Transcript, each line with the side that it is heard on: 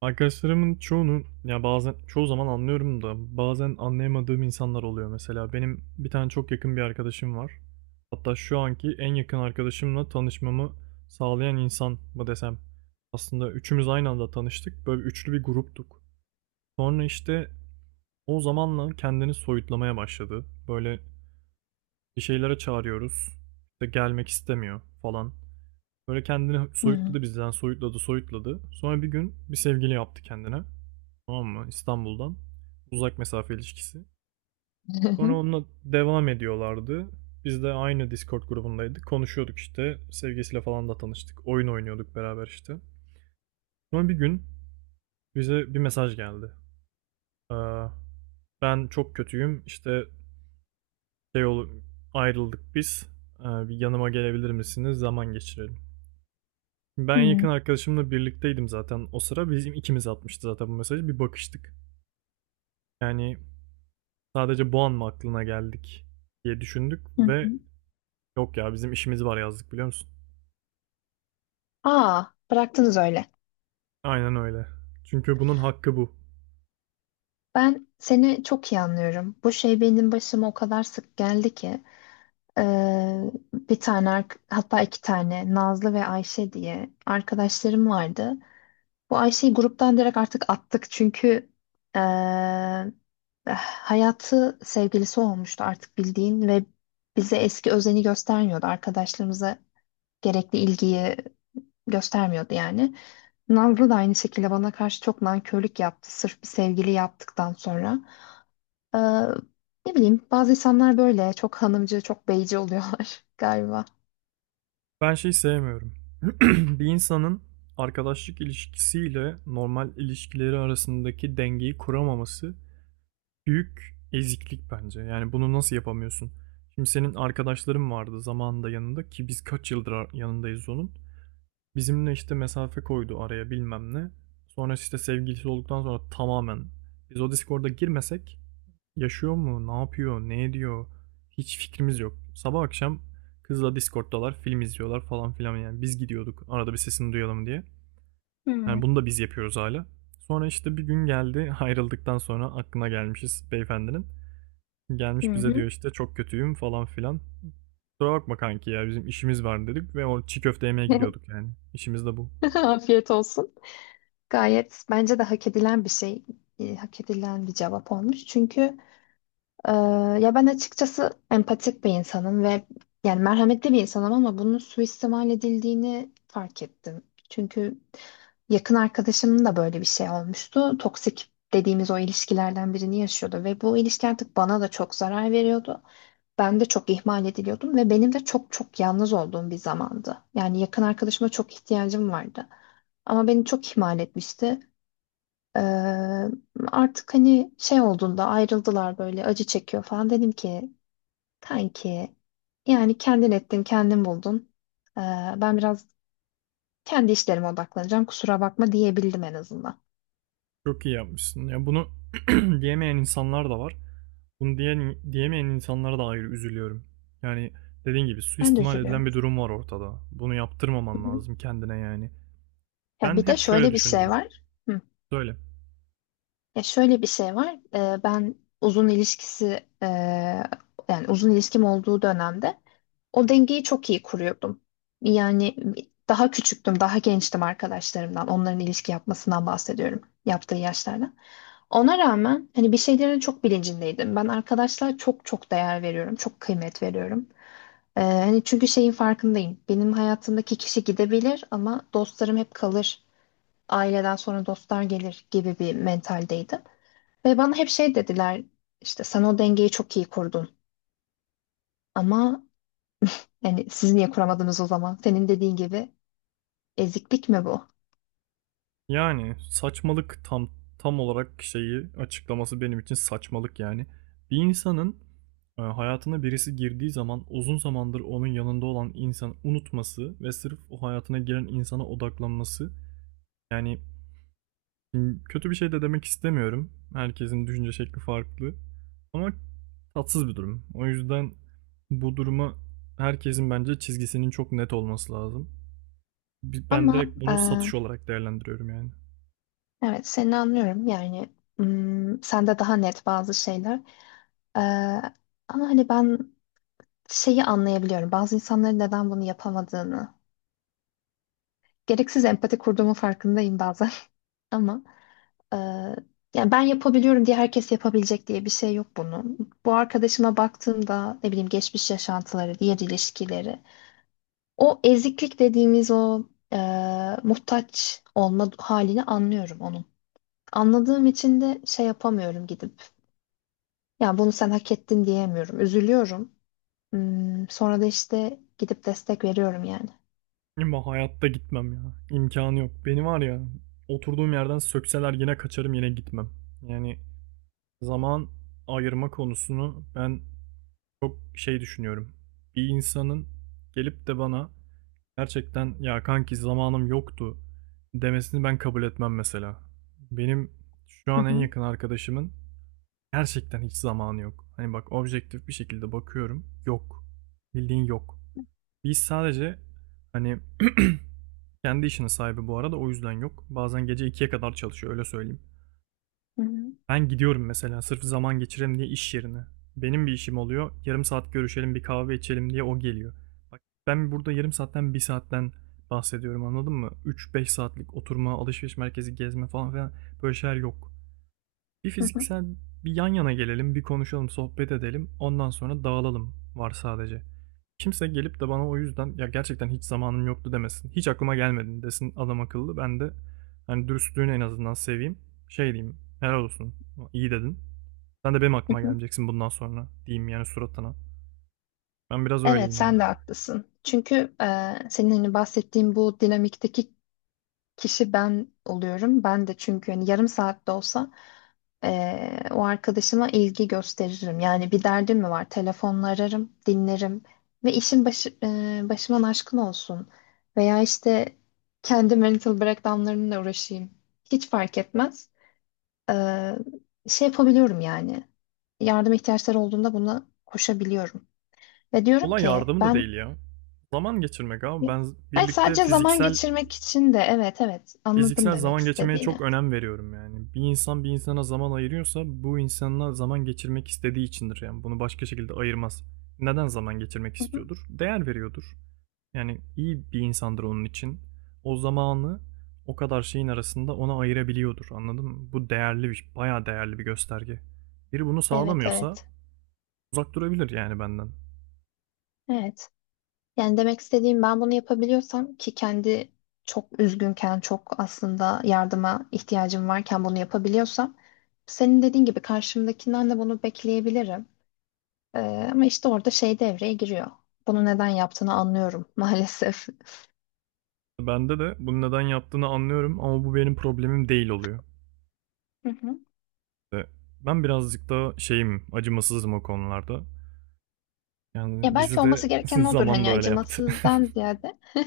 right: Arkadaşlarımın çoğunu ya bazen çoğu zaman anlıyorum da bazen anlayamadığım insanlar oluyor mesela. Benim bir tane çok yakın bir arkadaşım var. Hatta şu anki en yakın arkadaşımla tanışmamı sağlayan insan mı desem. Aslında üçümüz aynı anda tanıştık. Böyle üçlü bir gruptuk. Sonra işte o zamanla kendini soyutlamaya başladı. Böyle bir şeylere çağırıyoruz. İşte gelmek istemiyor falan. Böyle kendini
left: Hı. Hı.
right: soyutladı bizden, soyutladı, soyutladı. Sonra bir gün bir sevgili yaptı kendine. Tamam mı? İstanbul'dan. Uzak mesafe ilişkisi. Sonra onunla devam ediyorlardı. Biz de aynı Discord grubundaydık. Konuşuyorduk işte. Sevgisiyle falan da tanıştık. Oyun oynuyorduk beraber işte. Sonra bir gün bize bir mesaj geldi. Ee, ben çok kötüyüm. İşte şey ol ayrıldık biz. Bir yanıma gelebilir misiniz? Zaman geçirelim. Ben
left: Hı
right: en yakın
left: hı.
right: arkadaşımla birlikteydim zaten o sıra. Bizim ikimiz atmıştı zaten bu mesajı. Bir bakıştık. Yani sadece bu an mı aklına geldik diye düşündük
left: hı.
right: ve yok ya bizim işimiz var yazdık biliyor musun?
left: Aa, bıraktınız öyle.
right: Aynen öyle. Çünkü bunun hakkı bu.
left: Ben seni çok iyi anlıyorum. Bu şey benim başıma o kadar sık geldi ki bir tane hatta iki tane Nazlı ve Ayşe diye arkadaşlarım vardı. Bu Ayşe'yi gruptan direkt artık attık çünkü eee, hayatı sevgilisi olmuştu artık bildiğin ve bize eski özeni göstermiyordu. Arkadaşlarımıza gerekli ilgiyi göstermiyordu yani. Nazlı da aynı şekilde bana karşı çok nankörlük yaptı. Sırf bir sevgili yaptıktan sonra. Ee, Ne bileyim bazı insanlar böyle çok hanımcı, çok beyci oluyorlar galiba.
right: Ben şeyi sevmiyorum. Bir insanın arkadaşlık ilişkisiyle normal ilişkileri arasındaki dengeyi kuramaması büyük eziklik bence. Yani bunu nasıl yapamıyorsun? Şimdi senin arkadaşların vardı zamanında yanında ki biz kaç yıldır yanındayız onun. Bizimle işte mesafe koydu araya bilmem ne. Sonra işte sevgilisi olduktan sonra tamamen biz o Discord'a girmesek yaşıyor mu, ne yapıyor, ne ediyor hiç fikrimiz yok. Sabah akşam kızla Discord'dalar, film izliyorlar falan filan yani biz gidiyorduk arada bir sesini duyalım diye.
left: Hı
right: Yani bunu da biz yapıyoruz hala. Sonra işte bir gün geldi ayrıldıktan sonra aklına gelmişiz beyefendinin. Gelmiş bize
left: hı.
right: diyor işte çok kötüyüm falan filan. Kusura bakma kanki ya bizim işimiz var dedik ve o çiğ köfte yemeye gidiyorduk yani. İşimiz de bu.
left: Afiyet olsun. Gayet bence de hak edilen bir şey, e, hak edilen bir cevap olmuş. Çünkü Ee, ya ben açıkçası empatik bir insanım ve yani merhametli bir insanım ama bunun suistimal edildiğini fark ettim. Çünkü yakın arkadaşımın da böyle bir şey olmuştu. Toksik dediğimiz o ilişkilerden birini yaşıyordu ve bu ilişki artık bana da çok zarar veriyordu. Ben de çok ihmal ediliyordum ve benim de çok çok yalnız olduğum bir zamandı. Yani yakın arkadaşıma çok ihtiyacım vardı. Ama beni çok ihmal etmişti. Ee, Artık hani şey olduğunda ayrıldılar böyle acı çekiyor falan dedim ki kanki yani kendin ettin, kendin buldun. Ee, Ben biraz kendi işlerime odaklanacağım. Kusura bakma diyebildim en azından.
right: Çok iyi yapmışsın. Ya bunu diyemeyen insanlar da var. Bunu diyen, diyemeyen insanlara da ayrı üzülüyorum. Yani dediğin gibi
left: Ben de
right: suistimal
left: üzülüyorum.
right: edilen bir durum var ortada. Bunu
left: Hı
right: yaptırmaman
left: hı.
right: lazım kendine yani.
left: Ya
right: Ben
left: bir de
right: hep şöyle
left: şöyle bir şey
right: düşündüm.
left: var. Hı.
right: Söyle.
left: Ya şöyle bir şey var. Ben uzun ilişkisi e, yani uzun ilişkim olduğu dönemde o dengeyi çok iyi kuruyordum. Yani daha küçüktüm, daha gençtim arkadaşlarımdan. Onların ilişki yapmasından bahsediyorum. Yaptığı yaşlardan. Ona rağmen hani bir şeylerin çok bilincindeydim. Ben arkadaşlar çok çok değer veriyorum. Çok kıymet veriyorum. Hani çünkü şeyin farkındayım. Benim hayatımdaki kişi gidebilir ama dostlarım hep kalır. Aileden sonra dostlar gelir gibi bir mentaldeydim. Ve bana hep şey dediler işte sen o dengeyi çok iyi kurdun ama yani siz niye kuramadınız o zaman? Senin dediğin gibi eziklik mi bu?
right: Yani saçmalık, tam olarak şeyi açıklaması benim için saçmalık yani. Bir insanın hayatına birisi girdiği zaman uzun zamandır onun yanında olan insan unutması ve sırf o hayatına giren insana odaklanması yani. Şimdi kötü bir şey de demek istemiyorum. Herkesin düşünce şekli farklı. Ama tatsız bir durum. O yüzden bu duruma herkesin bence çizgisinin çok net olması lazım. Ben
left: Ama
right: direkt
left: e,
right: bunu satış olarak değerlendiriyorum yani.
left: evet seni anlıyorum yani hmm, sende daha net bazı şeyler. E, ama hani ben şeyi anlayabiliyorum bazı insanların neden bunu yapamadığını. Gereksiz empati kurduğumun farkındayım bazen ama. Ee, Yani ben yapabiliyorum diye herkes yapabilecek diye bir şey yok bunun. Bu arkadaşıma baktığımda ne bileyim geçmiş yaşantıları, diğer ilişkileri, o eziklik dediğimiz o e, muhtaç olma halini anlıyorum onun. Anladığım için de şey yapamıyorum gidip. Ya bunu sen hak ettin diyemiyorum. Üzülüyorum. Hmm, sonra da işte gidip destek veriyorum yani.
right: Ama hayatta gitmem ya. İmkanı yok. Beni var ya, oturduğum yerden sökseler yine kaçarım, yine gitmem. Yani zaman ayırma konusunu ben çok şey düşünüyorum. Bir insanın gelip de bana gerçekten ya kanki zamanım yoktu" demesini ben kabul etmem mesela. Benim şu
left: Hı
right: an en
left: hı,
right: yakın arkadaşımın gerçekten hiç zamanı yok. Hani bak, objektif bir şekilde bakıyorum. Yok. Bildiğin yok. Biz sadece hani kendi işinin sahibi bu arada, o yüzden yok. Bazen gece 2'ye kadar çalışıyor, öyle söyleyeyim.
left: hı hı,
right: Ben gidiyorum mesela sırf zaman geçirelim diye iş yerine. Benim bir işim oluyor. Yarım saat görüşelim, bir kahve içelim diye o geliyor. Bak, ben burada yarım saatten, bir saatten bahsediyorum, anladın mı? Üç beş saatlik oturma, alışveriş merkezi gezme falan filan, böyle şeyler yok. Bir
left: hı hı,
right: fiziksel bir yan yana gelelim, bir konuşalım, sohbet edelim. Ondan sonra dağılalım var sadece. Kimse gelip de bana o yüzden "Ya, gerçekten hiç zamanım yoktu." demesin. "Hiç aklıma gelmedi" desin adam akıllı. Ben de, hani, dürüstlüğünü en azından seveyim. Şey diyeyim, "Helal olsun, iyi dedin. Sen de benim
left: hı
right: aklıma
left: hı.
right: gelmeyeceksin bundan sonra." diyeyim yani suratına. Ben biraz
left: Evet,
right: öyleyim ya.
left: sen de haklısın. Çünkü e, senin hani bahsettiğin bu dinamikteki kişi ben oluyorum. Ben de çünkü hani yarım saatte olsa o arkadaşıma ilgi gösteririm. Yani bir derdim mi var? Telefonla ararım, dinlerim ve işin başı, e, başıman aşkın olsun. Veya işte kendi mental breakdownlarımla uğraşayım. Hiç fark etmez. Ee, Şey yapabiliyorum yani. Yardım ihtiyaçları olduğunda buna koşabiliyorum. Ve diyorum
right: Olay
left: ki
right: yardımı da
left: ben
right: değil ya. Zaman geçirmek abi. Ben
left: hayır,
right: birlikte
left: sadece zaman
right: fiziksel
left: geçirmek için de evet evet anladım
right: fiziksel
left: demek
right: zaman geçirmeye çok
left: istediğini.
right: önem veriyorum yani. Bir insan bir insana zaman ayırıyorsa, bu insanla zaman geçirmek istediği içindir yani. Bunu başka şekilde ayırmaz. Neden zaman geçirmek
left: Hı hı.
right: istiyordur? Değer veriyordur. Yani iyi bir insandır onun için. O zamanı o kadar şeyin arasında ona ayırabiliyordur. Anladın mı? Bu değerli bir, bayağı değerli bir gösterge. Biri bunu
left: Evet
right: sağlamıyorsa
left: evet.
right: uzak durabilir yani benden.
left: Evet. Yani demek istediğim ben bunu yapabiliyorsam ki kendi çok üzgünken, çok aslında yardıma ihtiyacım varken bunu yapabiliyorsam senin dediğin gibi karşımdakinden de bunu bekleyebilirim. Ama işte orada şey devreye giriyor. Bunu neden yaptığını anlıyorum maalesef.
right: Bende de bunu neden yaptığını anlıyorum ama bu benim problemim değil oluyor.
left: Hı hı.
right: Ben birazcık daha şeyim, acımasızım o konularda.
left: Ya
right: Yani
left: belki
right: bizi de
left: olması gereken odur
right: zaman da
left: hani
right: öyle yaptı.
left: acımasızdan ziyade.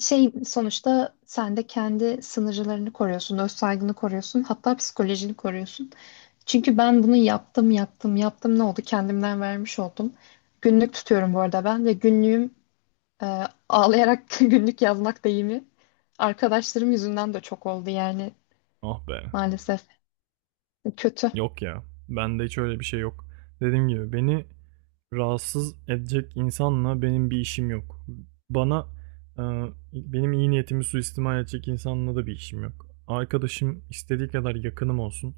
left: Şey sonuçta sen de kendi sınırlarını koruyorsun, öz saygını koruyorsun, hatta psikolojini koruyorsun. Çünkü ben bunu yaptım ne oldu kendimden vermiş oldum. Günlük tutuyorum bu arada ben ve günlüğüm e, ağlayarak günlük yazmak deyimi arkadaşlarım yüzünden de çok oldu yani
right: Ah be.
left: maalesef kötü.
right: Yok ya. Bende hiç öyle bir şey yok. Dediğim gibi beni rahatsız edecek insanla benim bir işim yok. Bana e, benim iyi niyetimi suistimal edecek insanla da bir işim yok. Arkadaşım istediği kadar yakınım olsun.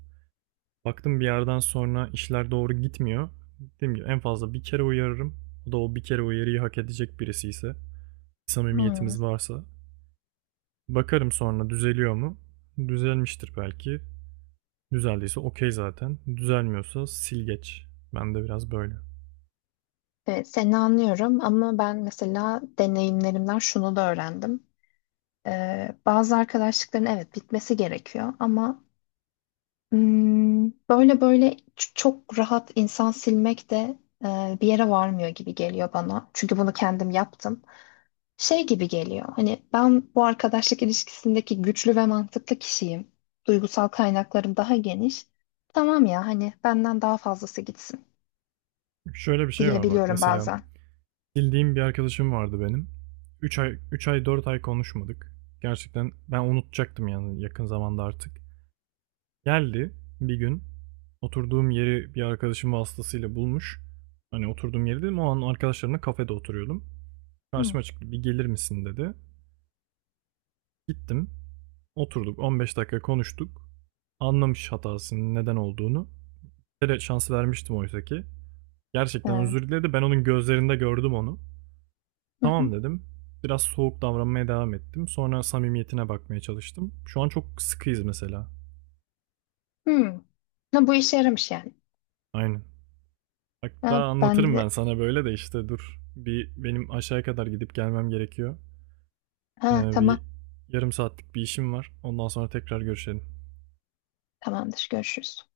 right: Baktım bir yerden sonra işler doğru gitmiyor. Dediğim gibi en fazla bir kere uyarırım. O da o bir kere uyarıyı hak edecek birisi ise,
left: Hmm.
right: samimiyetimiz varsa. Bakarım sonra, düzeliyor mu? Düzelmiştir belki. Düzeldiyse okey zaten. Düzelmiyorsa sil geç. Ben de biraz böyle.
left: Evet, seni anlıyorum ama ben mesela deneyimlerimden şunu da öğrendim. Bazı arkadaşlıkların evet bitmesi gerekiyor ama hmm, böyle böyle çok rahat insan silmek de e, bir yere varmıyor gibi geliyor bana. Çünkü bunu kendim yaptım. Şey gibi geliyor. Hani ben bu arkadaşlık ilişkisindeki güçlü ve mantıklı kişiyim. Duygusal kaynaklarım daha geniş. Tamam ya hani benden daha fazlası gitsin
right: Şöyle bir şey var bak,
left: diyebiliyorum
right: mesela.
left: bazen.
right: Bildiğim bir arkadaşım vardı benim. 3 ay 3 ay 4 ay konuşmadık. Gerçekten ben unutacaktım yani yakın zamanda artık. Geldi bir gün, oturduğum yeri bir arkadaşım vasıtasıyla bulmuş. Hani oturduğum yeri dedim, o an arkadaşlarımla kafede oturuyordum.
left: Hı.
right: Karşıma çıktı, bir gelir misin dedi. Gittim. Oturduk 15 dakika konuştuk. Anlamış hatasının neden olduğunu. Bir kere şans vermiştim oysa ki. Gerçekten
left: Ee,
right: özür diledi. Ben onun gözlerinde gördüm onu.
left: hı hı.
right: Tamam dedim. Biraz soğuk davranmaya devam ettim. Sonra samimiyetine bakmaya çalıştım. Şu an çok sıkıyız mesela.
left: Hmm. Ha, bu işe yaramış yani.
right: Aynen. Hatta
left: Ha, ben
right: anlatırım
left: de
right: ben sana böyle de işte dur. Bir benim aşağıya kadar gidip gelmem gerekiyor.
left: ha, tamam
right: Bir yarım saatlik bir işim var. Ondan sonra tekrar görüşelim.
left: tamamdır görüşürüz.